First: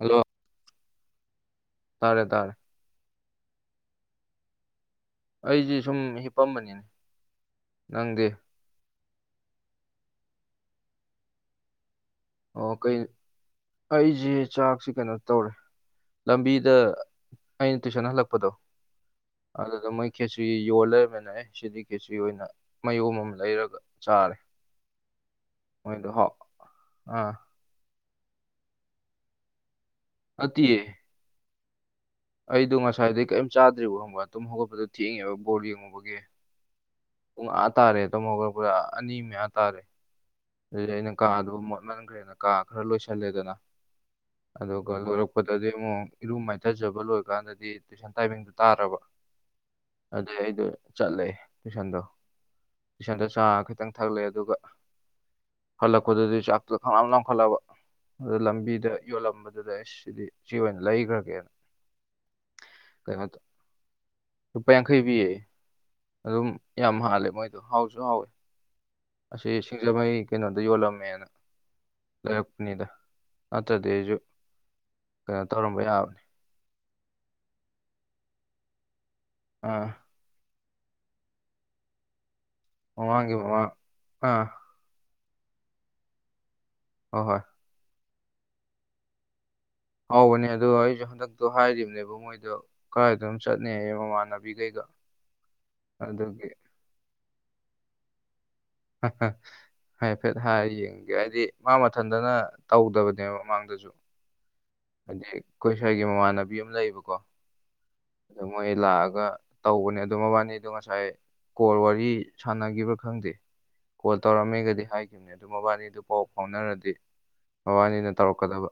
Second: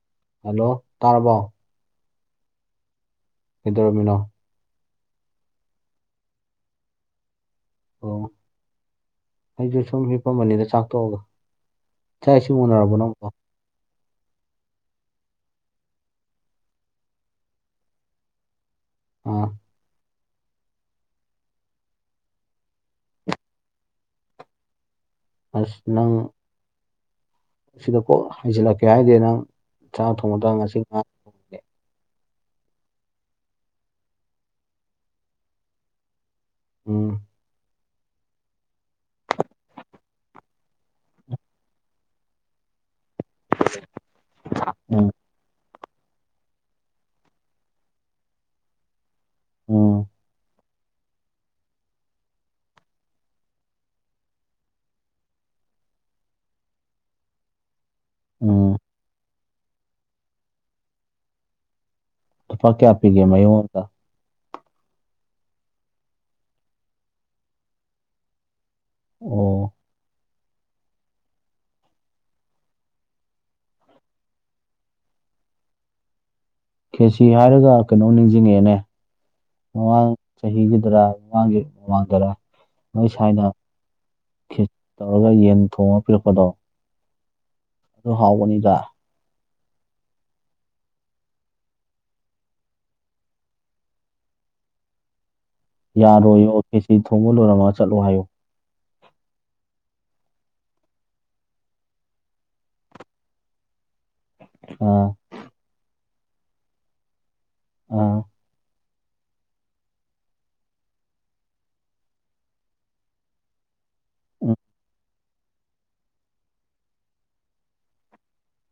Hello hello ꯇꯥꯔꯕꯣ ꯇꯥꯔꯦ ꯇꯥꯔꯦ ꯀꯩꯗꯧꯔꯝꯃꯤꯅꯣ ꯑꯩꯖꯦ ꯁꯨꯝ ꯍꯤꯞꯄꯝꯕꯅꯤꯅꯦ ꯅꯪꯗꯦ ꯑꯩꯖꯨ ꯁꯨꯝ ꯍꯤꯞꯄꯝꯕꯅꯤꯗ ꯆꯥꯛꯇꯣꯛꯑꯒ ꯑꯣ ꯀꯩ ꯑꯩꯖꯤ ꯆꯥꯛꯁꯤ ꯀꯩꯅꯣ ꯇꯧꯔꯦ ꯂꯝꯕꯤꯗ ꯑꯩꯅ ꯇꯨꯏꯁꯟ ꯍꯜꯂꯛꯄꯗꯣ ꯑꯥ ꯑꯗꯨꯗ ꯃꯣꯏ ꯈꯦꯆ꯭ꯔꯤ ꯌꯣꯜ ꯂꯩꯔꯝꯃꯦꯅ ꯑꯦ ꯁꯤꯗꯤ ꯈꯦꯆꯔꯤ ꯑꯣꯏꯅ ꯃꯌꯣꯝ ꯑꯃ ꯂꯩꯔꯒ ꯆꯥꯔꯦ ꯑꯁ ꯅꯪ ꯑ ꯁꯤꯗ ꯀꯣꯛ ꯍꯩꯖꯤꯜꯂꯛꯀꯦ ꯍꯥꯏꯗꯦ ꯅꯪ ꯆꯥꯛ ꯊꯣꯡꯕꯗ ꯉꯁꯤ ꯅꯠꯇꯤꯌꯦ ꯉꯥ ꯊꯣꯡꯉꯦ ꯑꯩꯗꯣ ꯉꯁꯥꯏꯗꯩ ꯀꯩꯏꯝ ꯆꯥꯗ꯭ꯔꯤꯕ ꯈꯪꯕ ꯇꯨꯝ ꯍꯧꯒꯠꯄꯗꯣ ꯊꯦꯡꯉꯦꯕ ꯕꯣꯜ ꯌꯦꯡꯉꯨꯕꯒꯤ ꯑꯣ ꯄꯨꯡ ꯑꯥ ꯇꯥꯔꯦ ꯇꯨꯝ ꯍꯧꯒꯠꯂꯛꯄꯗ ꯑꯅꯤ ꯃꯌꯥ ꯇꯥꯔꯦ ꯑꯗꯩꯗꯤ ꯑꯩꯅ ꯀꯥꯗꯨ ꯃꯣꯠꯃꯟꯈ꯭ꯔꯦꯅ ꯀꯥ ꯈꯔ ꯂꯣꯏꯁꯜꯂꯦꯗꯅ ꯑꯗꯨꯒ ꯎꯝ ꯂꯣꯏꯔꯛ ꯄꯗꯗꯤ ꯏꯉꯣ ꯏꯔꯨ ꯃꯥꯏꯊꯖꯕ ꯂꯣꯏ ꯀꯥꯟꯗꯗꯤ ꯇꯨꯏꯁꯟ ꯇꯥꯏꯃꯤꯡꯗꯨ ꯇꯥꯔꯕ ꯎꯝ ꯑꯗꯨꯏ ꯑꯩꯗꯣ ꯆꯠꯂꯦ ꯇꯨꯏꯁꯟꯗꯣ ꯇꯨꯏꯁꯟꯗ ꯆꯥ ꯈꯤꯇꯪ ꯊꯛꯂꯑꯦ ꯑꯗꯨꯒ ꯍꯜꯂꯛꯄꯗꯗꯤ ꯆꯥꯛꯇꯣ ꯈꯪꯂꯥꯝ ꯂꯥꯝꯈꯠꯂꯕ ꯑꯗꯨ ꯎꯝ ꯂꯝꯕꯤꯗ ꯌꯣꯜꯂꯝꯕꯗꯨꯗ ꯑꯩꯁ ꯁꯤꯗꯤ ꯁꯤ ꯑꯣꯏꯅ ꯂꯩꯈ꯭ꯔꯒꯦꯅ ꯂꯨꯄꯥ ꯀꯌꯥ ꯄꯤꯒꯦ ꯀꯩꯅꯣ ꯃꯌꯣꯝ ꯑꯝꯗ ꯂꯨꯄꯥ ꯌꯥꯡꯈꯩ ꯄꯤꯌꯦ ꯑꯗꯨꯝ ꯌꯥꯝ ꯍꯥꯜꯂꯦ ꯃꯣꯏꯗꯣ ꯍꯥꯎꯁꯨ ꯍꯥꯎꯋꯦ ꯑꯣ ꯑꯁꯤꯁꯤꯡ ꯗ ꯃꯣꯏ ꯀꯩꯅꯣꯗ ꯌꯣꯜꯂꯝꯃꯦꯅ ꯂꯩꯔꯛꯄꯅꯤꯗ ꯅꯠꯇ꯭ꯔꯗꯤ ꯑꯩꯖꯨ ꯀꯩꯅꯣ ꯇꯧꯔꯝꯕ ꯌꯥꯕꯅꯤ ꯈꯦꯆꯤ ꯍꯥꯏꯔꯒ ꯀꯩꯅꯣꯝ ꯅꯤꯡꯖꯤꯡꯉꯦꯑꯦꯅꯦ ꯑꯥ ꯃꯃꯥꯡ ꯆꯍꯤꯒꯤꯗꯔ ꯃꯃꯥꯡꯒꯤ ꯃꯃꯥꯡꯗꯔ ꯅꯣꯏ ꯃꯃꯥꯡꯒꯤ ꯁꯥꯏꯅ ꯃꯃꯥꯡ ꯑꯥ ꯈꯦ ꯇꯧꯔꯒ ꯌꯦꯟ ꯊꯣꯡꯉ ꯄꯤꯔꯛꯄꯗꯣ ꯍꯣ ꯍꯣꯏ ꯑꯗꯨ ꯍꯥꯎꯕꯅꯤꯗ ꯍꯥꯎꯕꯅꯦ ꯑꯗꯣ ꯑꯩꯖꯨ ꯍꯟꯗꯛꯇꯣ ꯍꯥꯏꯒꯤꯕꯅꯦ ꯃꯣꯏꯗꯣ ꯀꯥꯏꯗꯅꯣꯝ ꯆꯠꯅꯦꯌꯦ ꯃꯃꯥꯟꯅꯕꯤꯒꯩꯒ ꯌꯥꯔꯣꯏꯌꯣ ꯈꯦꯆꯤ ꯊꯣꯡꯕ ꯂꯣꯏꯔꯝꯃꯒ ꯆꯠꯂꯣ ꯍꯥꯏꯌꯨ ꯍꯥ ꯍꯥ ꯍꯥꯏꯐꯦꯠ ꯍꯥꯏꯔ ꯌꯦꯡꯒꯦ ꯍꯥꯏꯗꯤ ꯃꯥ ꯃꯊꯟꯗꯅ ꯇꯧꯗꯕꯅꯦꯕ ꯃꯃꯥꯡꯗꯁꯨ ꯑꯣ ꯍꯥꯏꯗꯤ ꯑꯩꯈꯣꯏ ꯁꯥꯏꯒꯤ ꯃꯃꯥꯟꯅꯕꯤ ꯑꯃ ꯂꯩꯌꯦꯕꯀꯣ ꯑꯣ ꯑꯗꯨ ꯃꯣꯏ ꯂꯥꯛꯑꯒ ꯇꯧꯕꯅꯦ ꯑꯗꯨ ꯃꯕꯥꯅꯤꯗꯣ ꯉꯁꯥꯏ ꯀꯣꯜ ꯋꯥꯔꯤ ꯁꯥꯟꯅꯒꯤꯕ꯭ꯔꯥ ꯈꯪꯗꯦ ꯀꯣꯜ ꯇꯧꯔꯝꯃꯦꯒꯗꯤ ꯍꯥꯏ ꯒꯤꯝꯅꯦ ꯑꯗꯨ ꯃꯕꯥꯅꯤꯗꯨ ꯄꯥꯎ ꯐꯥꯎꯅꯔꯗꯤ ꯃꯕꯥꯅꯤꯅ ꯇꯧꯔꯛꯀꯗꯕ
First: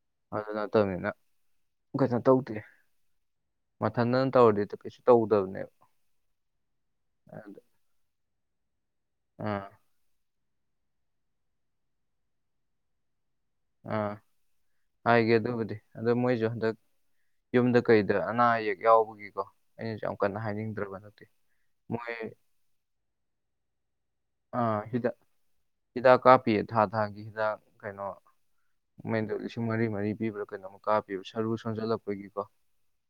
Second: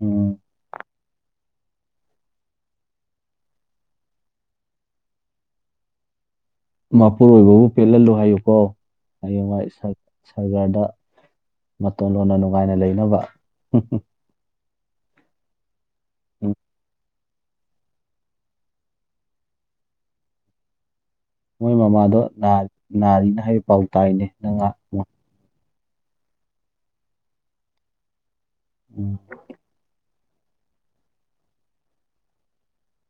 ꯎꯝ ꯑꯗꯨ ꯅꯠꯇꯕꯅꯤꯅ ꯀꯩꯅꯣ ꯇꯧꯗꯦ ꯃꯊꯟꯗꯪ ꯇꯧꯔꯗꯤ ꯀꯩꯁꯨ ꯇꯧꯗꯕꯅꯦꯕ ꯑꯗ- ꯃꯄꯨꯔꯣꯏꯕꯕꯨ ꯄꯦꯜꯍꯜꯂꯨ ꯍꯥꯏꯌꯨꯀꯣ ꯍꯡꯉꯥꯏ ꯑꯥ ꯁꯔꯀꯥꯔꯗ ꯃꯇꯣꯟ ꯂꯣꯟꯅ ꯅꯨꯡꯉꯥꯏꯅ ꯂꯩꯅꯕ ꯑꯥ ꯍꯥꯏꯒꯦ ꯑꯗꯨꯕꯨꯗꯤ ꯑꯗꯣ ꯃꯣꯏꯁꯨ ꯎꯝ ꯍꯟꯗꯛ ꯌꯨꯝꯗ ꯀꯩꯗ ꯑꯅꯥ ꯑꯌꯦꯛ ꯌꯥꯎꯕꯒꯤꯀꯣ ꯑꯩꯅꯁꯨ ꯌꯥꯝ ꯀꯟꯅ ꯍꯥꯏꯅꯤꯡꯗ꯭ꯔꯕ ꯅꯠꯇꯦ ꯃꯣꯏ ꯃꯃꯥꯗꯣ ꯅꯥꯔꯤꯅ ꯍꯥꯏꯕ ꯄꯥꯎ ꯇꯥꯏꯅꯦ ꯅꯪ ꯑꯥ ꯍꯤꯗꯥꯛ ꯃꯨꯛ꯫ ꯍꯤꯗꯥꯛ ꯀꯥꯞꯄꯤ ꯊꯥ ꯊꯥꯒꯤ ꯍꯤꯗꯥꯛ ꯀꯩꯅꯣ ꯎꯝ ꯃꯃꯦꯟꯗ ꯂꯤꯁꯤꯡ ꯃꯔꯤ ꯃꯔꯤ ꯄꯤꯕ꯭ꯔꯥ ꯀꯩꯅꯣꯝꯃ ꯀꯥ ꯄꯤꯕ ꯁꯔꯨ ꯁꯣꯟꯖꯜꯂꯛꯄꯒꯤꯀꯣ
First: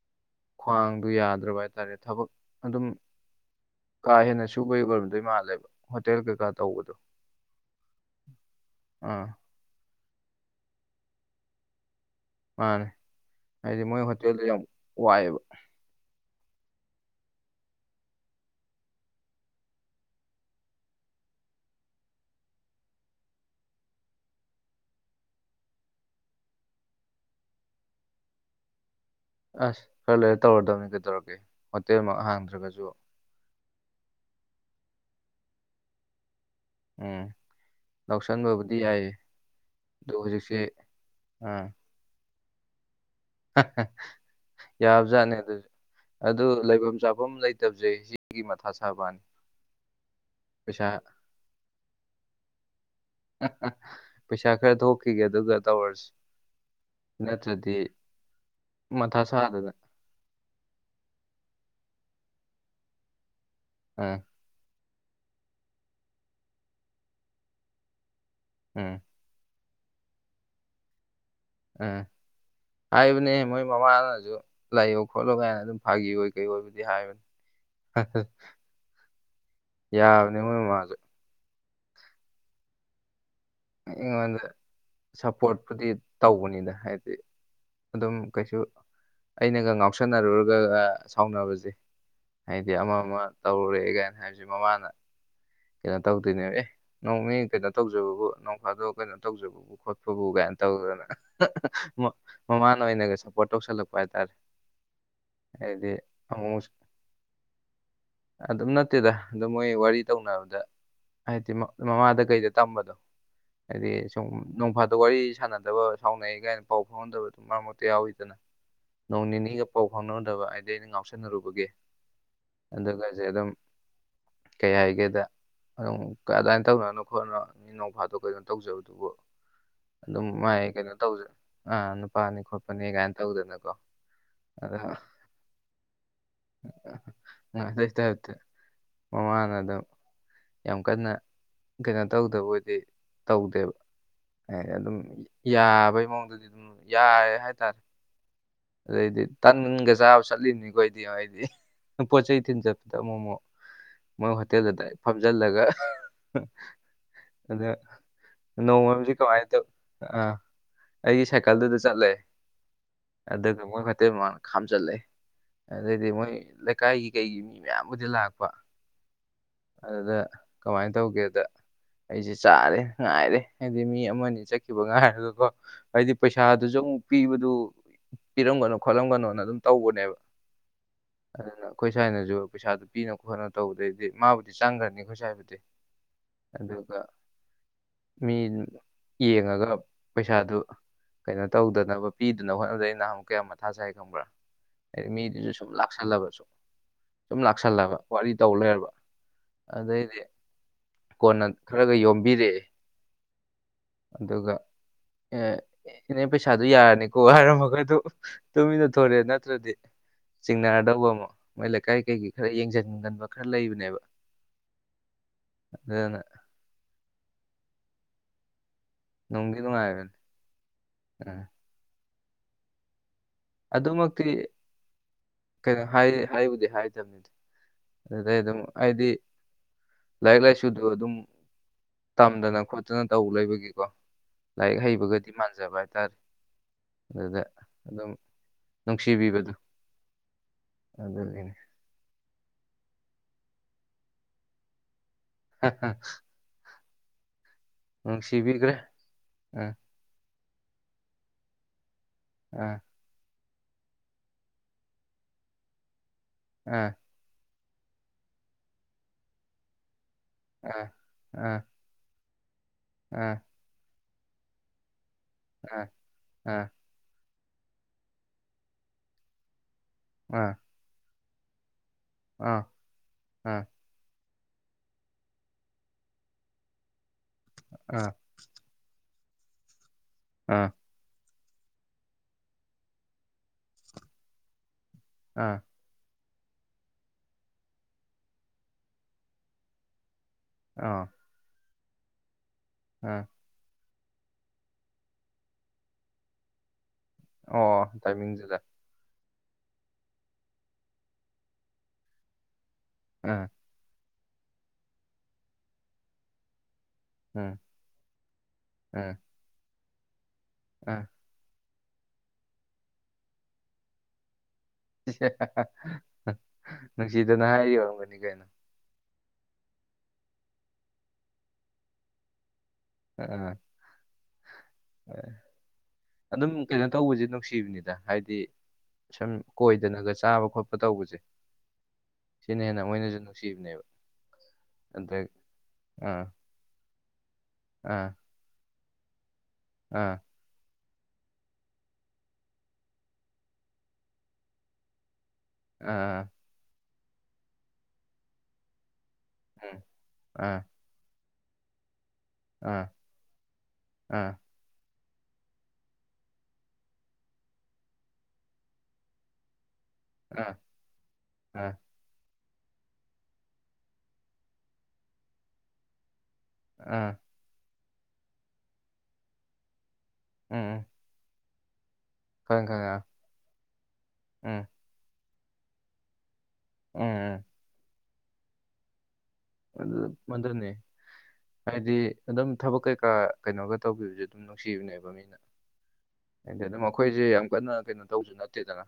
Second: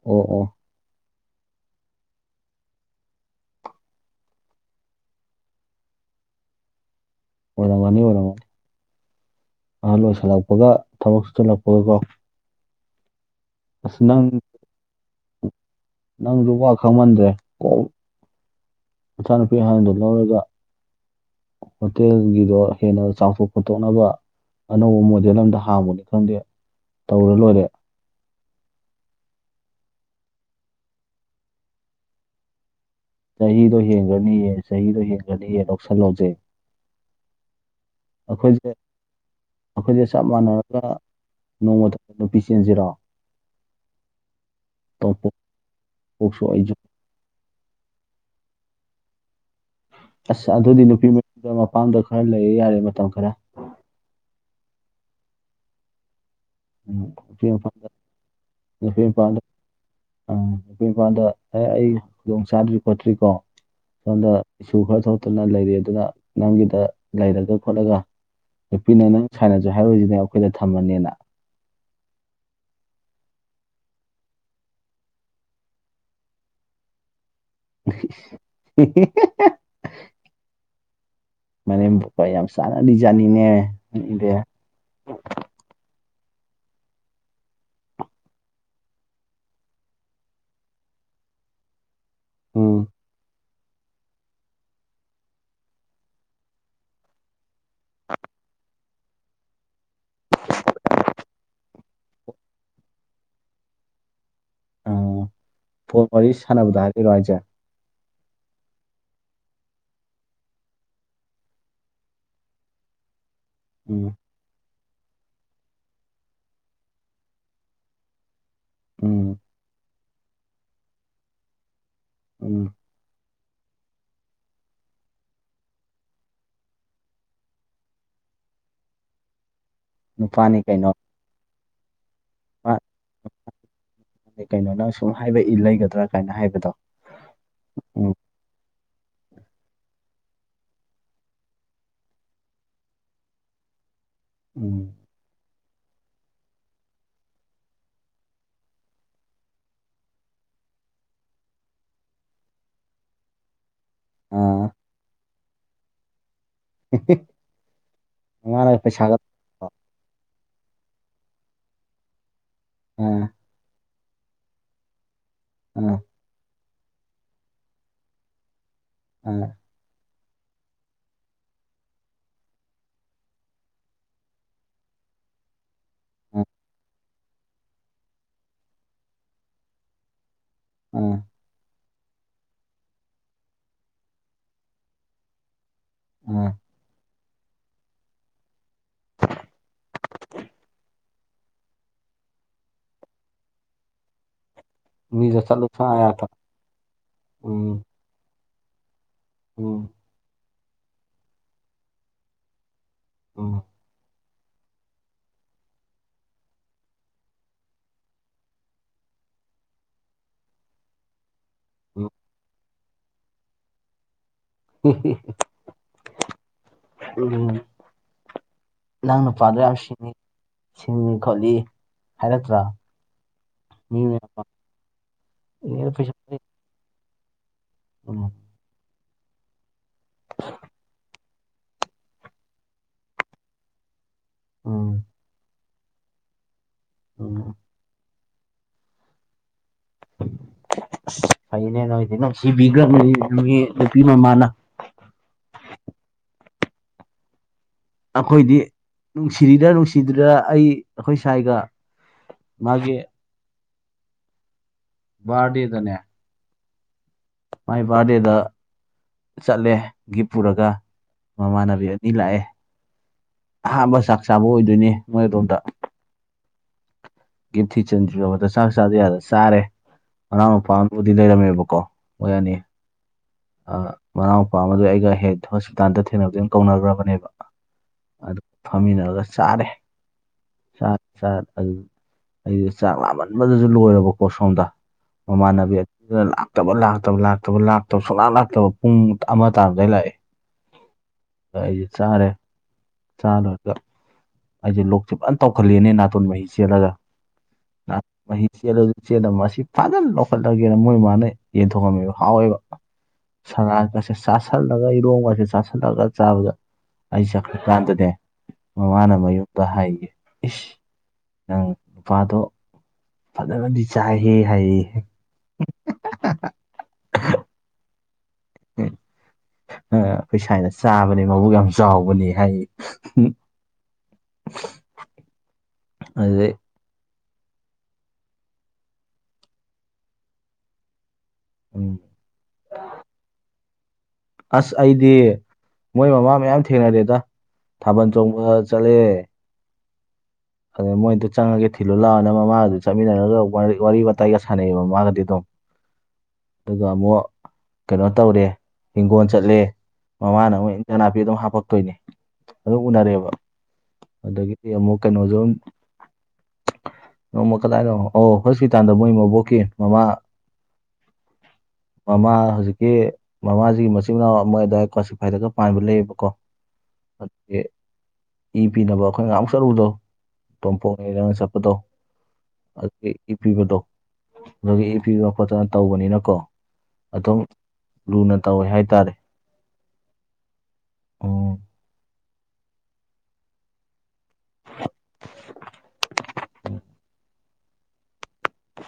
ꯑꯣ ꯑꯣ ꯈ꯭ꯋꯥꯡꯗꯨ ꯌꯥꯗ꯭ꯔꯕ ꯍꯥꯏꯇꯥꯔꯦ ꯊꯕꯛ ꯑꯗꯨꯝ ꯀꯥ ꯍꯦꯟꯅ ꯁꯨꯕꯩ ꯑꯣꯏꯔꯝꯗꯣꯏ ꯃꯥꯜꯂꯦꯕ ꯍꯣꯇꯦꯜ ꯀꯩꯀꯥ ꯇꯧꯕꯗꯣ ꯑꯣꯏꯔꯝꯒꯅꯤ ꯑꯣꯏꯔꯃ ꯑꯥ ꯑꯍꯜ ꯑꯣꯏꯁꯜꯂꯛꯄꯒ ꯊꯕꯛ ꯁꯨꯊꯜꯂꯛꯄꯒꯀꯣ ꯃꯥꯅꯦ ꯍꯥꯏꯗꯤ ꯃꯣꯏ ꯍꯣꯇꯦꯜꯗꯣ ꯌꯥꯝ ꯋꯥꯏꯑꯦꯕ ꯅꯪꯗꯨ ꯋꯥ ꯈꯪꯃꯟꯗ꯭ꯔꯦ ꯀ ꯃꯆꯥꯅꯨꯄꯤ ꯍꯥꯟꯅꯗꯨ ꯂꯧꯔꯒ ꯍꯣꯇꯦꯜꯒꯤꯗꯣ ꯍꯦꯟꯅ ꯆꯥꯎꯊꯣꯛ ꯈꯣꯇꯣꯛꯅꯕ ꯑꯅꯧꯕ ꯃꯣꯗꯦꯜ ꯑꯝꯗ ꯍꯥꯡꯕꯅꯤ ꯈꯪꯗꯦ ꯇꯧꯔ ꯂꯣꯏꯔꯦ ꯑꯁ ꯈꯔ ꯂꯩꯣꯏꯔ ꯇꯧꯔꯗꯕꯅꯤ ꯀꯩꯗꯧꯔꯒꯦ ꯍꯣꯇꯦꯜꯃꯛ ꯍꯥꯡꯗ꯭ꯔꯒꯁꯨ ꯆꯍꯤꯗꯣ ꯍꯦꯟꯒ꯭ꯔꯅꯤꯌꯦ ꯆꯍꯤꯗꯣ ꯍꯦꯟꯒ꯭ꯔꯅꯤꯌꯦ ꯂꯧꯁꯜꯂꯣꯁꯦ ꯎꯝ ꯑꯩꯈꯣꯏꯁꯦ ꯂꯧꯁꯟꯕꯕꯨꯗꯤ ꯌꯥꯏꯌꯦ ꯑꯩꯈꯣꯏꯁꯦ ꯑꯗꯣ ꯆꯞ ꯍꯧꯖꯤꯛꯁꯦ ꯃꯥꯟꯅꯔꯒ ꯑꯥ ꯅꯣꯡꯃꯗ ꯅꯨꯄꯤ ꯆꯦꯟꯁꯤꯔꯣ ꯌꯥꯕꯖꯥꯠꯅꯦ ꯇꯣꯝꯄꯣꯛꯁꯨ ꯑꯗꯨ ꯑꯗꯨ ꯑꯩꯁꯨ ꯂꯩꯐꯝ ꯆꯥꯐꯝ ꯂꯩꯇꯕꯁꯦ ꯁꯤ ꯁꯤꯒꯤ ꯃꯊꯥ ꯁꯥꯕꯋꯥꯅꯤ ꯑꯁ ꯑꯗꯨꯗꯤ ꯅꯨꯄꯤ ꯃꯌꯗ ꯃꯄꯥꯝꯗ ꯈꯔ ꯂꯩꯔ ꯌꯥꯔꯦ ꯃꯇꯝ ꯈꯔ ꯄꯩꯁꯥ ꯈꯔ ꯊꯣꯛꯈꯤꯒꯦ ꯑꯗꯨꯒ ꯇꯧꯔꯁꯤ ꯎꯝ ꯅꯨꯄꯤ ꯅꯠꯇ꯭ꯔꯗꯤ ꯃꯄꯥꯝꯗ ꯃꯊ ꯁꯥꯗꯅ ꯑꯝ ꯑꯩꯄꯤꯣꯏ ꯏꯄꯥꯟꯗ ꯑꯦ ꯑꯩ ꯈꯨꯗꯣꯡ ꯆꯥꯗ꯭ꯔꯤ ꯈꯣꯠꯇ꯭ꯔꯤꯀꯣ ꯎꯝ ꯁꯣꯝꯗ ꯏꯁꯨ ꯈꯔ ꯊꯣꯛꯇꯨꯅ ꯂꯩꯔꯤ ꯑꯗꯨꯅ ꯅꯪꯒꯤꯗ ꯂꯩꯔꯒ ꯈꯣꯠꯂꯒ ꯎꯝ ꯅꯨꯄꯤꯅ ꯅꯪ ꯁꯥꯟꯅꯁꯨ ꯍꯥꯏꯔꯨꯁꯤꯅꯦ ꯑꯩꯈꯣꯏꯗ ꯊꯝꯃꯅꯤꯅ ꯎꯝ ꯍꯥꯏꯕꯅꯦ ꯃꯣꯏ ꯃꯃꯥꯅꯁꯨ ꯂꯩꯌꯣ ꯈꯣꯠꯂꯣ ꯀꯥꯏꯅ ꯑꯗꯨꯝ ꯐꯥꯒꯤ ꯑꯣꯏ ꯀꯩ ꯑꯣꯏꯕꯕꯨꯗꯤ ꯍꯥꯏꯕꯅꯤ [unintelligible] ꯌꯥꯕꯅꯤꯅꯦ ꯃꯣꯏ ꯃꯥꯁꯦ ꯃꯅꯦꯝꯀ ꯌꯥꯝ ꯆꯥꯅ ꯗꯤꯖꯥꯠꯅꯤꯅꯦ ꯑꯩꯉꯣꯟꯗ ꯁꯞꯄꯣꯔꯠꯄꯨꯗꯤ ꯇꯧꯕꯅꯤꯅ ꯍꯥꯏꯗꯤ ꯑꯗꯨꯝ ꯀꯩꯁꯨ ꯑꯩꯅꯒ ꯉꯥꯎꯁꯟꯅꯔꯨꯔꯒꯒ ꯁꯥꯎꯅꯕꯁꯦ ꯍꯥꯏꯗꯤ ꯎꯝ ꯑꯃ ꯑꯃ ꯇꯧꯔꯨꯔꯦ ꯀꯥꯏꯅ ꯍꯥꯏꯕꯁꯦ ꯃꯃꯥꯅ ꯀꯩꯅꯣ ꯇꯧꯗꯣꯏꯅꯦꯕ ꯑꯦ ꯅꯣꯡꯅꯦ ꯀꯩꯅꯣ ꯇꯧꯖꯕꯕꯨ ꯅꯧꯈꯥꯗꯣ ꯀꯩꯅꯣ ꯇꯧꯖꯕꯕꯨ ꯈꯣꯠꯄꯕꯨ ꯀꯥꯏꯅ ꯇꯧꯗꯅ ꯃꯃꯥꯟꯅ ꯑꯣꯏ ꯑꯣꯏꯅ ꯀꯩ ꯁ ꯄꯣꯇꯣꯛꯁꯂꯛꯄꯥꯏ ꯇꯦ ꯄ ꯋꯥꯔꯤ ꯑꯃꯨꯛ ꯁꯥꯟꯕꯗ ꯍꯥꯏꯔꯛꯔꯣ ꯍꯥꯏꯁꯦ ꯑꯗꯨꯝ ꯅꯠꯇꯦꯗ ꯑꯗꯨ ꯃꯣꯏ ꯋꯥꯔꯤ ꯇꯧꯅꯕꯗ ꯍꯥꯏꯗꯤ ꯃꯃꯥꯗ ꯀꯩꯗ ꯇꯝꯕꯗꯣ ꯍꯥꯏꯗꯤ ꯎꯝ ꯁꯨꯝ ꯅꯣꯡꯐꯥꯗ ꯋꯥꯔꯤ ꯁꯥꯟꯅꯗꯕ ꯁꯥꯎꯅꯩ ꯀꯥꯏꯅ ꯄꯥꯎ ꯐꯥꯎꯍꯟꯗꯕꯗꯨ ꯃꯔꯛ ꯃꯔꯛꯇ ꯌꯥꯎꯋꯤꯗꯅ ꯅꯣꯡ ꯎꯝ ꯅꯤꯅꯤꯒ ꯄꯥꯎ ꯐꯥꯎꯅꯗꯕ ꯍꯥꯏꯗꯤ ꯑꯩꯅ ꯉꯥꯎꯁꯟꯅꯔꯨꯕꯒꯤ ꯎꯝ ꯑ ꯀꯁꯦ ꯑꯗꯨꯝ ꯀꯩ ꯍꯥꯏꯒꯦꯗ ꯑꯗꯨꯝ ꯀ ꯑꯗꯨꯃꯥꯏꯅ ꯇꯧꯅꯅꯣ ꯈꯣꯠꯅꯣ ꯃꯤ ꯅꯣꯡ ꯐꯥꯗꯣꯛ ꯀꯩꯅꯣ ꯇꯧꯖꯕꯗꯨꯕꯨ ꯑꯗꯨꯝ ꯃꯥꯏ ꯀꯩꯅꯣ ꯇꯧꯖꯩ ꯑꯥ ꯄꯅꯤ ꯈꯣꯠꯄꯅꯤ ꯀꯥꯏꯅ ꯇꯧꯗꯅꯀꯣ ꯑꯗꯩ ꯀꯩꯅꯣ ꯑꯗ ꯅꯪ ꯁꯨꯝ ꯍꯥꯏꯕ ꯏ ꯂꯩꯒꯗ꯭ꯔꯥ ꯀꯥꯏꯅ ꯍꯥꯏꯕꯗꯣ ꯑꯗ ꯎꯝ ꯍꯃꯅ ꯑꯗꯨ ꯌꯥꯝ ꯀꯟꯅ ꯀꯩꯅꯣ ꯇꯧꯗꯕꯗꯤ ꯇꯧꯗꯦꯕ ꯍꯥꯏꯗꯤ ꯎꯝ ꯑꯗꯨꯝ ꯌꯥꯕꯩ ꯃꯑꯣꯡꯗꯗꯤ ꯑꯗꯨꯝ ꯌꯥꯏ ꯍꯥꯏꯇꯥꯔꯦ ꯑꯗꯩꯗꯤ ꯇꯥꯟꯒ ꯆꯥꯕ ꯆꯠꯂꯤꯅꯤꯀꯣꯗꯤ ꯍꯥꯏꯗꯤ ꯄꯣꯠ ꯆꯩꯩ ꯊꯤꯟ ꯆꯠꯄꯗ ꯃꯣꯃꯣ ꯃꯣꯏ ꯑꯥ ꯍꯣꯇꯦꯜꯗꯨꯗ ꯐꯝꯖꯤꯜꯂꯒ ꯑꯗ ꯃꯥꯅ ꯅꯧꯃꯖꯤ ꯄꯩꯁꯥꯒ ꯀꯥꯏ ꯑꯗꯨ ꯑꯥ ꯑꯥ ꯑꯩꯒꯤ ꯁꯥꯏꯀꯜꯗꯨꯗ ꯆꯠꯂꯦ ꯑꯣꯝ ꯑꯗꯨꯒ ꯃꯣꯏ ꯐꯛꯇꯤ ꯃꯥꯅ ꯈꯥꯝꯖꯜꯂꯦ ꯑꯥ ꯑꯗꯨꯗꯩꯗꯤ ꯃꯣꯏ ꯀꯀꯥꯏꯒꯤ ꯀꯩꯒꯤ ꯃꯤ ꯃꯌꯥꯝꯕꯨꯗꯤ ꯂꯥꯛꯄ ꯎꯝ ꯑꯗꯨꯗ ꯀꯃꯥꯏꯅ ꯇꯧꯒꯦꯗ ꯑꯩꯁꯦ ꯆꯥꯔꯦ ꯉꯥꯏꯔꯦ ꯍꯥꯏꯗꯤ ꯃꯤ ꯑꯃꯅꯤ ꯆꯠꯈꯤꯕ ꯉꯥꯏꯔꯒꯀꯣ ꯍꯥꯏꯗꯤ ꯑꯥ ꯄꯩꯁꯥꯗꯨꯁꯨ ꯑꯃꯨꯛ ꯄꯤꯕꯗꯨ ꯄꯤꯔꯝꯒꯅꯨ ꯈꯣꯠꯂꯝꯒꯅꯣꯅ ꯑꯗꯨꯝ ꯇꯧꯕꯅꯦꯕ ꯎꯝ ꯑꯗꯨꯅ ꯑꯩꯈꯣꯏ ꯁ꯭ꯋꯥꯏꯅꯁꯨ ꯄꯩꯁꯥꯗꯨ ꯄꯤꯅ ꯈꯣꯠꯅ ꯇꯧꯕꯗꯩꯗꯤ ꯃꯥꯕꯨꯗꯤ ꯆꯪꯈ꯭ꯔꯅꯤ ꯑꯩꯈꯣꯏ ꯁ꯭ꯋꯥꯏꯕꯨꯗꯤ ꯑꯣ ꯑꯗꯨꯒ ꯃꯤ ꯌꯦꯡꯉꯒ ꯄꯩꯁꯥꯗꯨ ꯀꯩꯅꯣ ꯇꯧꯗꯅꯕ ꯄꯤꯗꯅꯕ ꯍꯣꯠꯅꯗ ꯑꯩ ꯅꯍꯥꯟꯨꯛ ꯀꯌꯥ ꯃꯊꯥ ꯁꯥꯏ ꯈꯪꯕ꯭ꯔꯥ ꯍꯥꯏꯗꯤ ꯃꯤꯗꯣ ꯃꯤꯗꯨꯁꯨ ꯆꯠꯂꯨ ꯁꯨꯝ ꯁꯨꯡꯌꯥ ꯌꯥꯗꯕ ꯂꯥꯛꯁꯜꯂꯕꯁꯨꯨꯝ ꯁꯨꯝ ꯎꯝ ꯂꯥꯛꯁꯜꯂꯕ ꯋꯥꯔꯤ ꯇꯧ ꯂꯩꯣꯏꯔꯕ ꯎꯝ ꯑꯗꯩꯗꯤ ꯀꯣꯟꯅ ꯈꯔꯒ ꯌꯣꯝꯕꯤꯔꯛꯑꯦ ꯑꯣ ꯑꯗꯨꯒ ꯅꯦ ꯄꯩꯁꯥꯗꯨ ꯌꯥꯔꯅꯤꯀꯣ ꯍꯥꯏꯔꯝꯃꯒꯗꯨ ꯇꯨꯃꯤꯟꯅ ꯊꯣꯔꯛꯦ ꯅꯠꯇ꯭ꯔꯗꯤ ꯆꯤꯡꯅꯔꯗꯧꯕ ꯑꯃ ꯃꯥꯏ ꯂꯩꯀꯥꯏ ꯎꯝ ꯀꯩꯒꯤ ꯈꯔ ꯌꯦꯡꯁꯤꯟꯒꯟꯕ ꯈꯔ ꯂꯩꯕꯅꯦꯕ ꯑꯗꯨꯅ ꯎꯝ ꯅꯪ ꯅꯨꯄꯥꯗ ꯅꯨꯡꯗꯤ ꯌꯥꯝ ꯁꯤꯡꯉꯤ ꯅꯨꯡꯉꯥꯏꯕꯅꯤ ꯁꯤꯡꯉ ꯎꯝ ꯈꯣꯠꯂꯤ ꯍꯥꯏꯔꯛꯇ꯭ꯔꯥ ꯃꯤ ꯑꯗꯨꯃꯛꯇꯤ ꯃꯌꯥꯝꯅ ꯀꯩꯅꯣ ꯏꯅꯦꯗ ꯄꯩꯁꯥ ꯂꯩ ꯍꯥꯏꯕꯨꯗꯤ ꯍꯥꯏꯗꯕꯅꯤꯗꯤ ꯎꯝ ꯑꯗꯨꯗꯩ ꯑꯗꯨꯝ ꯍꯥꯏꯗꯤ ꯂꯥꯏꯔꯤꯛ ꯂꯥꯏꯁꯨꯗꯣ ꯑꯗꯨꯝ ꯇꯝꯗꯅ ꯈꯣꯠꯇꯅ ꯇꯧ ꯂꯩꯕꯒꯤꯀꯣ ꯂꯥꯏꯔꯤꯛ ꯎꯝ ꯍꯩꯕꯒꯗꯤ ꯃꯥꯟꯖꯕ ꯍꯥꯏꯇꯥꯔꯦ ꯑꯗꯨꯗ ꯎꯝ ꯑꯗꯨꯝ ꯅꯨꯡꯁꯤꯕꯤꯕꯗꯨ ꯐꯩꯅꯦ ꯅꯣꯏꯗꯤ ꯅꯨꯡꯁꯤꯕꯤꯈ꯭ꯔꯕꯅꯤ ꯑꯗꯨꯒꯤ ꯅꯨꯄꯤ ꯃꯃꯥꯅ ꯑ ꯑꯩꯈꯣꯏꯗꯤ ꯅꯨꯡꯁꯤꯔꯤꯗ ꯑꯥ ꯅꯨꯡꯁꯤ ꯁꯤꯗꯨꯗ ꯑꯩ ꯑꯩꯈꯣꯏ ꯁ꯭ꯋꯥꯥꯏꯒ ꯑꯥ ꯃꯥꯒꯤ ꯕꯥꯗꯤꯗꯅꯦ ꯎ ꯃꯥꯏ ꯕꯥꯔꯗꯦꯗ ꯆꯠꯂꯦ ꯒꯤꯞ ꯄꯨꯔꯒ ꯃꯃꯥꯟꯅꯕꯤ ꯑꯗꯨ ꯃꯤ ꯂꯥꯛꯑꯦ ꯎꯥ ꯑꯍꯥꯟꯕ ꯆꯥꯛ ꯆꯥꯕ ꯑꯣꯏꯗꯣꯏꯅꯦ ꯃꯣꯏꯔꯣꯝꯇ ꯑ ꯑ ꯒꯤ ꯊꯤꯆꯟꯗ ꯆꯥꯛ ꯆꯥꯗ ꯌꯥꯗ ꯆꯥꯔꯦ ꯃꯅꯥꯎ ꯑꯥ ꯃꯄꯥꯅꯕꯨꯗꯤ ꯂꯩꯔꯝꯃꯦꯕꯀꯣ ꯑꯥ ꯑꯥ ꯃꯅꯥꯎ ꯃꯄꯥ ꯑꯃꯗꯨ ꯑꯩꯒ ꯍꯦ ꯍꯣꯁꯄꯤꯇꯥꯜꯗ ꯊꯦꯡꯅꯕꯗꯨ ꯑꯗꯨꯝ ꯀꯧꯅꯈ꯭ꯔꯕꯅꯦꯕ ꯑ ꯑꯗꯨ ꯐꯝꯃꯤꯟꯅꯔꯒ ꯆꯥꯔꯦ ꯑꯥ ꯆꯥꯛꯠ ꯆꯠ ꯑꯗꯨ ꯑꯩꯗꯤ ꯆꯥꯛ ꯂꯥꯃꯟꯕꯗꯁꯨ ꯂꯣꯏꯔꯕꯀꯣ ꯁꯣꯝꯗ ꯑꯥ ꯃꯃꯥꯟꯅꯕꯤ ꯑꯗꯨꯅ ꯂꯥꯛꯇꯕ ꯂꯥꯛꯇꯕ ꯂꯥꯛꯇꯕꯥꯛꯇꯕ ꯁꯨꯡꯅꯥ ꯂꯇꯕ ꯄꯨꯡ ꯑꯃ ꯇꯥꯔꯗꯩ ꯂꯥꯛꯑꯦ ꯑꯥ ꯑ ꯑꯩꯁꯦ ꯆꯥꯔꯦ ꯑꯥ ꯑꯅꯣꯇ ꯑꯩꯁꯦ ꯂꯣꯛꯁꯦ ꯐꯖꯅ ꯇꯧꯈꯠꯂꯦꯅꯦ ꯅꯥꯇꯣꯟ ꯃꯍꯤ ꯆꯦꯜꯂꯒ ꯑꯣ ꯃꯍꯤ ꯇꯥꯏꯃꯤꯡꯗꯨꯗ ꯆꯦꯜꯂ ꯆꯦꯗ ꯃꯁꯤ ꯐꯖꯅ ꯂꯧꯈꯠꯂꯒꯦꯅ ꯃꯣꯏ ꯃꯥꯅ ꯌꯦꯟꯊꯣꯛꯑꯝꯃꯦꯕ ꯍꯥꯎꯋꯦꯕ ꯎꯝ ꯁꯅꯥꯀꯁꯦ ꯆꯥꯁꯤꯜꯂꯒ ꯏꯔꯣꯡꯒꯁꯦ ꯆꯥꯥꯁꯜꯂꯒ ꯆꯥꯕꯗ ꯑꯩ ꯆꯠꯄ ꯎꯝ ꯀꯥꯟꯗꯅꯦ ꯃꯃꯥꯅ ꯃꯌꯨꯝꯗ ꯍꯥꯏꯒ ꯏꯁ ꯑꯥ ꯅꯪ ꯅꯨꯄꯥꯗꯣ ꯐꯖꯅꯗꯤ ꯆꯥꯏꯍꯦ ꯍꯥꯏꯌꯦ ꯍꯦꯛ ꯅꯨꯡꯁꯤꯗꯅ ꯍꯥꯏꯔꯤ ꯑꯣꯏꯔꯝꯒꯅꯤ ꯀꯩꯅꯣ ꯑ ꯄꯩꯁꯥꯅ ꯆꯥꯕꯅꯦ ꯃꯕꯨꯛ ꯌꯥꯝ ꯆꯥꯎꯕꯅꯦ ꯍꯥꯏ ꯑ ꯑꯗꯨꯝ ꯑꯗꯨꯗꯩ ꯀꯩꯅꯣ ꯇꯧꯕꯁꯦ ꯅꯨꯡꯁꯤꯕꯅꯤꯗ ꯍꯥꯏꯗꯤ ꯁꯨꯝ ꯀꯣꯏꯗꯅꯒ ꯆꯥꯕ ꯈꯣꯠꯄ ꯇꯧꯕꯁꯦ ꯎꯝ ꯁꯤꯅ ꯍꯦꯟꯅ ꯃꯣꯏꯅꯁꯨ ꯅꯨꯡꯁꯤꯕꯅꯦꯕ ꯑꯁ ꯑꯩꯗꯤ ꯑꯗ ꯃꯣꯏ ꯑꯥ ꯃꯃꯥ ꯃꯌꯥꯝ ꯊꯦꯡꯅꯔꯦꯗ ꯊꯥꯕꯜ ꯆꯣꯡꯕ ꯆꯠꯂꯦ ꯑꯥ ꯑꯗꯨꯗ ꯃꯣꯏꯗ ꯆꯪꯉꯒꯦ ꯊꯤꯜꯂꯨ ꯂꯥꯛꯑꯣꯅ ꯃꯃꯥꯗꯨ ꯑꯗꯨ ꯆꯠꯃꯤꯟꯅꯔꯒ ꯋꯥꯔꯤ ꯋꯥꯔꯤ ꯋꯥꯇꯥꯏꯒ ꯁꯥꯟꯅꯩꯌꯦꯕ ꯃꯃꯥꯒꯗꯤ ꯑꯗꯨꯝ ꯑꯥ ꯑꯗꯨꯒ ꯑꯃꯨꯛ ꯀꯩꯅꯣ ꯇꯧꯔꯦ ꯍꯤꯡꯒꯣꯜ ꯆꯠꯂꯦ ꯎꯝ ꯃꯃꯥꯅ ꯑꯥ ꯑꯃꯨꯛ ꯏ ꯅꯥꯄꯤ ꯑꯗꯨꯝ ꯍꯥꯞꯄꯛꯇꯣꯏꯅꯤ ꯑꯗꯨꯝ ꯑꯥ ꯎꯅꯔꯦꯕ ꯑꯥ ꯑꯗꯒꯤꯗꯤ ꯑꯃꯨꯛ ꯀꯩꯅꯣꯁꯨ ꯅꯣꯡꯃ ꯀꯗꯥꯏꯅꯣ ꯑꯣ ꯍꯣꯁꯄꯤꯇꯥꯜꯗ ꯃꯣꯏ ꯃꯕꯣꯛꯀꯤ ꯃꯃꯥ ꯑꯥ ꯑ ꯃꯃꯥ ꯍꯧꯖꯤꯛꯀꯤ ꯃꯃꯥꯁꯤꯒꯤ ꯃꯆꯤꯟ ꯃꯅꯥꯎ ꯑꯃ ꯑꯋꯥꯏ ꯀ꯭ꯋꯥꯁꯤꯐꯥꯏꯗꯒ ꯄꯥꯟꯕ ꯂꯩꯌꯦꯕꯀꯣ ꯑꯥ ꯑ ꯏ ꯄꯤꯅꯕ ꯑꯩꯈꯣꯏ ꯉꯝ ꯆꯠꯂꯨꯕꯗꯣ ꯎꯝ ꯎꯝ ꯇꯣꯝꯄꯣꯛꯅꯔꯪ ꯆꯠꯄꯗꯣ ꯈꯪꯉꯦ ꯈꯪꯉꯦ ꯑꯗꯨ ꯏ ꯄꯤꯕꯗꯣ ꯎꯝ ꯑꯗꯨꯒ ꯏ ꯄꯕꯣ ꯈꯣꯠꯇꯅ ꯇꯧꯕꯅꯤꯅꯀꯣ ꯎꯝ ꯑꯗꯨꯝ ꯎꯝ ꯂꯨꯅ ꯇꯧꯋꯦ ꯍꯥꯏꯇꯥꯔꯦ ꯑꯗꯨ ꯃꯗꯨꯅꯤ ꯎꯝ ꯍꯥꯏꯗꯤ ꯑꯗꯨꯝ ꯊꯕꯛ ꯀꯩꯀꯥ ꯀꯩꯅꯣꯒ ꯇꯧꯕꯤꯕꯖꯤ ꯑꯗꯨꯝ ꯅꯨꯡꯁꯤꯕꯅꯦꯕ ꯃꯤꯅ ꯍꯥꯏꯗꯤ ꯑꯗꯨꯝ ꯑꯩꯈꯣꯏꯁꯦ ꯌꯥꯝ ꯀꯟꯅ ꯀꯩꯅꯣ ꯇꯧꯁꯨ ꯅꯠꯇꯦꯗꯅ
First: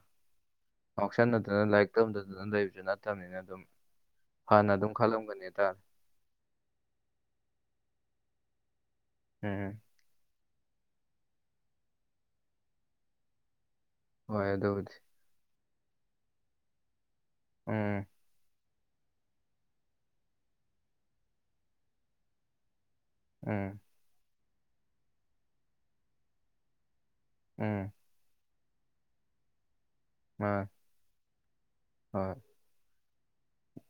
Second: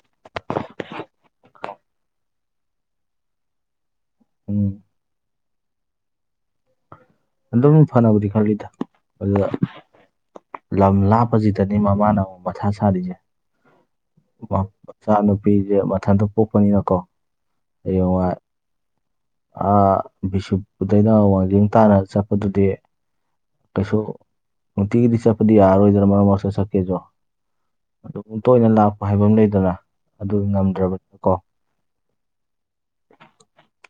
ꯇꯛꯁꯟꯅꯗꯅ ꯂꯥꯏꯔꯤꯛ ꯇꯧꯗꯗꯅ ꯂꯩꯕꯁꯨ ꯅꯠꯇꯕꯅꯤꯅ ꯑꯗꯨꯝ ꯍꯥꯟꯅ ꯎꯝ ꯑꯗꯨꯝ ꯈꯜꯂꯝꯒꯅꯤꯇꯥꯔꯦ ꯑꯟꯇ ꯐꯅꯕꯗꯤ ꯈꯜꯂꯤꯗ ꯑꯗꯨꯗ ꯎꯝ ꯂꯝ ꯂꯥꯞꯄꯁꯤꯗꯅꯤ ꯃꯃꯥꯅ ꯑꯃꯨꯛ ꯃꯊꯥ ꯁꯥꯔꯤꯁꯦ ꯍꯣꯏ ꯑꯗꯨꯕꯨꯗꯤ ꯃꯆꯥ ꯅꯨꯨꯄꯤꯁꯦ ꯃꯊꯟꯇ ꯄꯣꯛꯄꯅꯤꯅꯀꯣ ꯎꯝ ꯍꯌꯦꯡꯉꯥꯏ ꯑ ꯕꯤꯁꯨꯄꯨꯗꯩꯅ ꯋꯥꯡꯖꯤꯡ ꯇꯥꯅ ꯆꯠꯄꯗꯨꯗꯤ ꯎꯝ ꯀꯩꯁꯨ ꯅꯨꯡꯇꯤꯒꯤꯗꯤ ꯆꯠꯄꯗꯤ ꯌꯥꯔꯔꯣꯏꯗ꯭ꯔꯥ ꯃꯔꯨꯞ ꯃꯔꯨꯗ ꯆꯠꯀꯦꯗ꯭ꯔꯣ ꯎꯝ ꯑꯗꯨ ꯇꯣꯏꯅ ꯂꯥꯛꯄ ꯍꯥꯏꯕ ꯑꯃ ꯂꯩꯗꯅ ꯑꯗꯨ ꯃꯥ ꯉꯝꯗ꯭ꯔꯕꯅꯤꯅ ꯀꯣ ꯍꯣꯏ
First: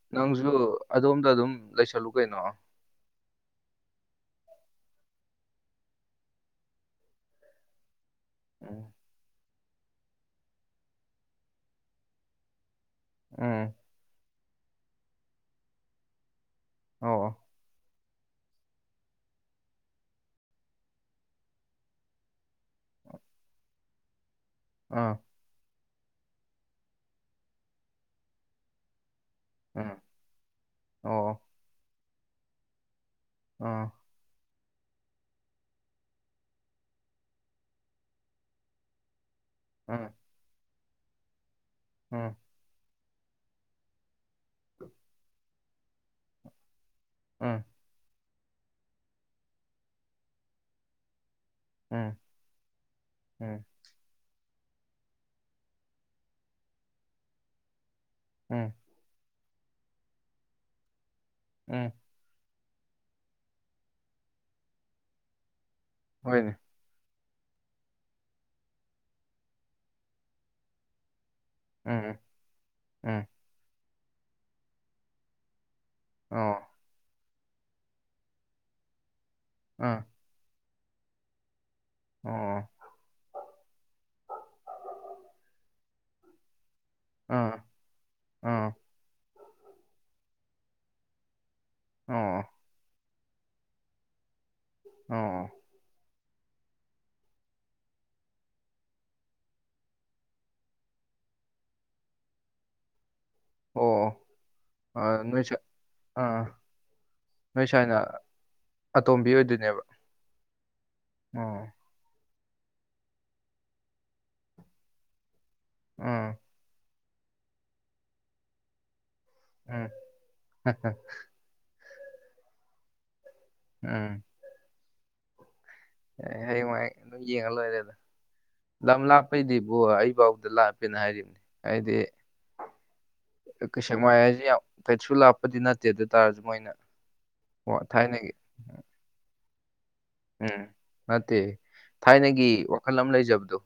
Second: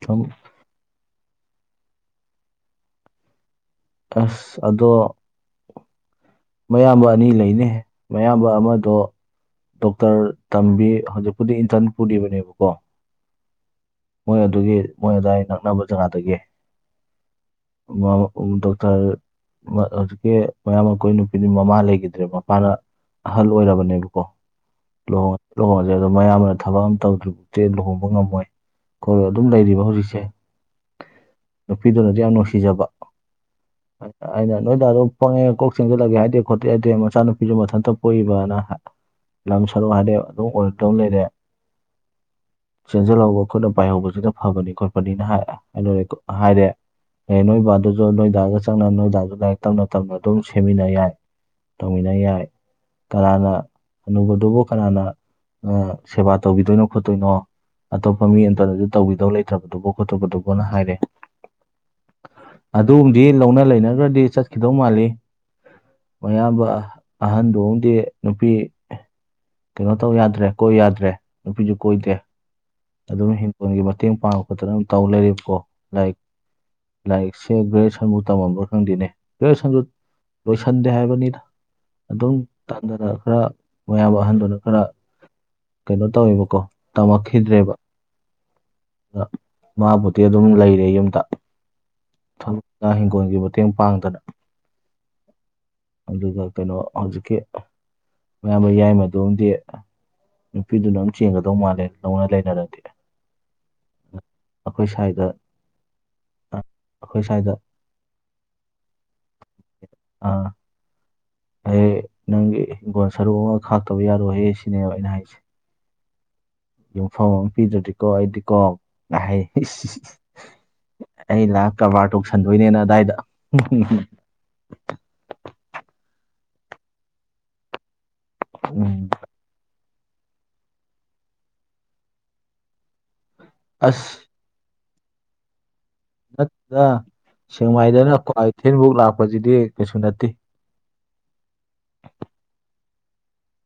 ꯁꯨꯝ ꯅꯪꯁꯨ ꯑꯗꯣꯝꯗ ꯑꯗꯨꯝ ꯂꯩꯁꯜꯂꯨ ꯀꯩꯅꯣ ꯑꯁ ꯑꯗꯣ ꯃꯌꯥꯝꯕ ꯑꯅꯤ ꯂꯩꯅꯦ ꯃꯌꯥꯝꯕ ꯎꯝ ꯑꯃꯗꯣ ꯗꯣꯛꯇꯔ ꯇꯝꯕꯤ ꯍꯧꯖꯤꯛꯄꯨꯗꯤ ꯏꯟꯇꯔꯟ ꯄꯨꯔꯤꯕꯅꯦꯕꯀꯣ ꯎꯝ ꯃꯣꯏ ꯑꯗꯨꯒꯤ ꯃꯣꯏ ꯑꯗꯨꯏ ꯅꯛꯅꯕ ꯖꯒꯥꯗꯒꯤ ꯑꯣ [unintelligible] ꯗꯣꯛꯇꯔ ꯍꯧꯖꯤꯛꯀꯤ ꯃꯌꯥꯝꯕ ꯀꯣꯏ ꯅꯨꯄꯤꯗꯤ ꯃꯃꯥ ꯂꯩꯈꯤꯗ꯭ꯔꯦ ꯃꯄꯥꯅ ꯑꯍꯜ ꯑꯣꯏꯔꯕꯅꯦꯕꯀꯣ ꯑꯥ [unintelligible] ꯑꯗꯣ ꯃꯌꯥꯝꯕꯅ ꯊꯕꯛ ꯑꯃ ꯇꯧꯗ꯭ꯔꯤꯐꯥꯎꯛꯇꯦ ꯂꯨꯍꯣꯡꯕ ꯉꯝꯃꯣꯏ ꯈꯣꯏ ꯑꯗꯨꯝ ꯂꯩꯔꯤꯕ ꯎꯝ ꯍꯧꯖꯤꯛꯁꯦ ꯑꯣ ꯅꯨꯄꯤꯗꯨꯅꯗꯤ ꯌꯥꯝ ꯅꯨꯡꯁꯤꯖꯕ ꯑꯥ ꯑꯩꯅ ꯅꯣꯏ ꯗꯥꯗꯣ ꯄꯪꯉꯦ ꯀꯣꯛ ꯆꯪꯁꯤꯜꯂꯒꯦ ꯍꯥꯏꯗꯦ ꯈꯣꯠꯇꯦ ꯌꯥꯗꯦ ꯃꯆꯥꯅꯨꯄꯤꯁꯨ ꯃꯊꯟꯇ ꯄꯣꯛꯏꯕꯅ ꯂꯝ ꯁꯔꯨ ꯎꯝ ꯍꯥꯏꯗꯤ ꯑꯗꯨꯝ ꯑꯣꯏꯔꯛꯇꯧ ꯂꯩꯔꯦ ꯎꯝ ꯆꯦꯟꯁꯤꯜꯍꯧꯕ ꯈꯨꯠꯅ ꯄꯥꯏꯍꯧꯕꯁꯤꯅ ꯐꯕꯅꯤ ꯈꯣꯠꯄꯅꯤꯅ ꯍꯥꯏꯔꯦ [unintelligible] ꯑꯦ ꯅꯣꯏ ꯎꯝ ꯕꯥꯗꯨꯁꯨ ꯅꯣꯏ ꯗꯥꯒ ꯆꯪꯅ ꯅꯣꯏꯗꯥꯁꯨ ꯂꯥꯏꯔꯤꯛ ꯇꯞꯅ ꯇꯞꯅ ꯑꯗꯨꯝ ꯁꯦꯝꯃꯤꯟꯅ ꯌꯥꯏ ꯇꯧꯃꯤꯟꯅ ꯎꯝ ꯌꯥꯏ ꯀꯅꯥꯅ ꯎꯝ ꯑꯅꯨꯕꯗꯨꯕꯨ ꯀꯅꯥꯅ ꯁꯦꯕꯥ ꯇꯧꯕꯤꯗꯣꯏꯅꯣ ꯈꯣꯠꯇꯣꯏꯅꯣ ꯑꯇꯣꯞꯄ ꯃꯤ ꯑꯟꯇꯗ ꯎꯝ ꯇꯧꯕꯤꯗꯧ ꯂꯩꯇ꯭ꯔꯕꯗꯨꯕ ꯈꯣꯠꯇꯕꯗꯨꯕꯨꯅ ꯍꯥꯏꯔꯦ ꯎꯝ ꯑꯗꯨꯒꯝꯗꯤ ꯂꯧꯅ ꯂꯩꯅꯒ꯭ꯔꯗꯤ ꯆꯠꯈꯤꯗꯧ ꯃꯥꯜꯂꯤ ꯍꯣꯏꯅꯦ ꯃꯌꯥꯝꯕ ꯑꯍꯟꯗꯨꯗꯤ ꯅꯨꯄꯤ ꯀꯩꯅꯣ ꯇꯧ ꯌꯥꯗ꯭ꯔꯦ ꯀꯣꯏ ꯌꯥꯗ꯭ꯔꯦ ꯅꯨꯄꯤꯁꯨ ꯀꯣꯏꯗꯦ ꯎꯝ ꯎꯝ ꯑꯗꯨꯝ ꯍꯤꯡꯈꯣꯜꯒꯤ ꯃꯇꯦꯡ ꯄꯥꯡꯉꯛꯄꯗꯅ ꯑꯗꯨꯝ ꯇꯧ ꯂꯩꯔꯤꯕꯀꯣ ꯂꯥꯏꯔꯤꯛ ꯑꯥ ꯂꯥꯏꯔꯤꯛꯁꯦ ꯒ꯭ꯔꯦꯖꯨꯌꯦꯁꯟꯕꯨꯥꯎ ꯇꯃꯝꯕ꯭ꯔ ꯈꯪꯗꯦꯅꯦ ꯒ꯭ꯔꯦꯖꯨꯑꯁꯟꯗꯨ ꯑꯥ ꯂꯣꯏꯁꯟꯗꯦ ꯍꯥꯏꯕꯅꯤꯗ ꯑꯗꯨꯝ ꯑꯣ [unintelligible] ꯈꯔ ꯃꯌꯥꯝꯕ ꯑꯍꯟꯗꯨꯅ ꯈꯔ ꯀꯩꯅꯣ ꯇꯧꯋꯦꯕꯀꯣ ꯑꯥ ꯇꯝꯃꯛꯈꯤꯗ꯭ꯔꯦꯕ ꯑꯥ ꯑ ꯃꯥꯕꯨꯗꯤ ꯑꯗꯨꯝ ꯂꯩꯔꯦ ꯌꯨꯝꯗ ꯑꯣ ꯐꯣꯟꯒꯤ ꯃꯇꯦꯡ ꯄꯥꯡꯗꯅ ꯑꯣ ꯑꯗꯨꯒ ꯀꯩꯅꯣ ꯍꯧꯖꯤꯛꯀꯤ ꯃꯌꯥꯝꯕ ꯌꯥꯏꯃ ꯗꯨꯝꯗꯤ ꯅꯨꯄꯤꯗꯨꯅ ꯑꯃꯝ ꯆꯦꯟꯒꯗꯧ ꯃꯥꯜꯂꯦ ꯅꯧꯅ ꯂꯩꯅꯔꯗꯤ ꯑꯩꯈꯣꯏ ꯑꯣ [unintelligible] ꯑꯈꯣꯏ ꯁꯥꯏꯗ ꯅꯣꯏ ꯁꯥꯏꯅ ꯑꯇꯣꯝꯕꯤ ꯑꯣꯏꯗꯣꯏꯅꯦꯕ ꯑꯥ ꯑꯣ ꯑꯩ ꯅꯪꯒꯤ ꯍꯤꯡꯒꯣꯜ ꯁꯔꯨꯛ ꯑꯃ ꯈꯥꯛꯇꯕ ꯌꯥꯔꯣꯏꯍꯦ ꯁꯤꯅꯦꯕ ꯑꯩꯅ ꯍꯥꯏꯁꯦ ꯎꯝ ꯌꯨꯝꯐꯝ ꯑꯃ ꯄꯤꯗꯨꯗꯤꯀꯣ ꯑꯩꯗꯤꯀꯣ ꯎꯝ [unintelligible] ꯑꯩ ꯂꯥꯛ ꯀꯔꯕꯥꯔ ꯇꯧꯁꯟꯗꯣꯏꯅꯦꯅ ꯑꯗꯥꯏꯗ ꯎꯝ ꯑꯦ ꯍꯌꯦꯋꯥꯏ ꯑꯗꯨ ꯌꯦꯡꯉ ꯂꯣꯏꯔꯦꯗ ꯂꯝ ꯎꯝ ꯂꯥꯞ ꯑꯩꯈꯣꯏꯗꯤꯕꯨ ꯑꯩ ꯐꯥꯎꯗ ꯂꯥꯞꯄꯦꯅ ꯍꯥꯏꯔꯤꯕꯅꯤ ꯍꯥꯏꯗꯤ ꯀꯩꯁꯛ ꯑꯁ ꯃꯥꯏ ꯍꯥꯏꯁꯦ ꯀꯩꯁꯨ ꯂꯥꯞꯄꯗꯤ ꯅꯠꯇꯦ ꯑꯗꯨ ꯇ ꯅꯠꯇ ꯁꯦꯡꯃꯥꯏꯗꯅ ꯀ꯭ꯋꯥ ꯏꯊꯦꯟꯐꯧ ꯂꯥꯛꯄꯁꯤꯗꯤ ꯀꯩꯁꯨ ꯅꯠꯇꯦ ꯎꯝ ꯅꯠꯇꯦ ꯊꯥꯏꯅꯒꯤ ꯋꯥꯈꯜ ꯑꯃ ꯂꯩꯖꯕꯗꯣ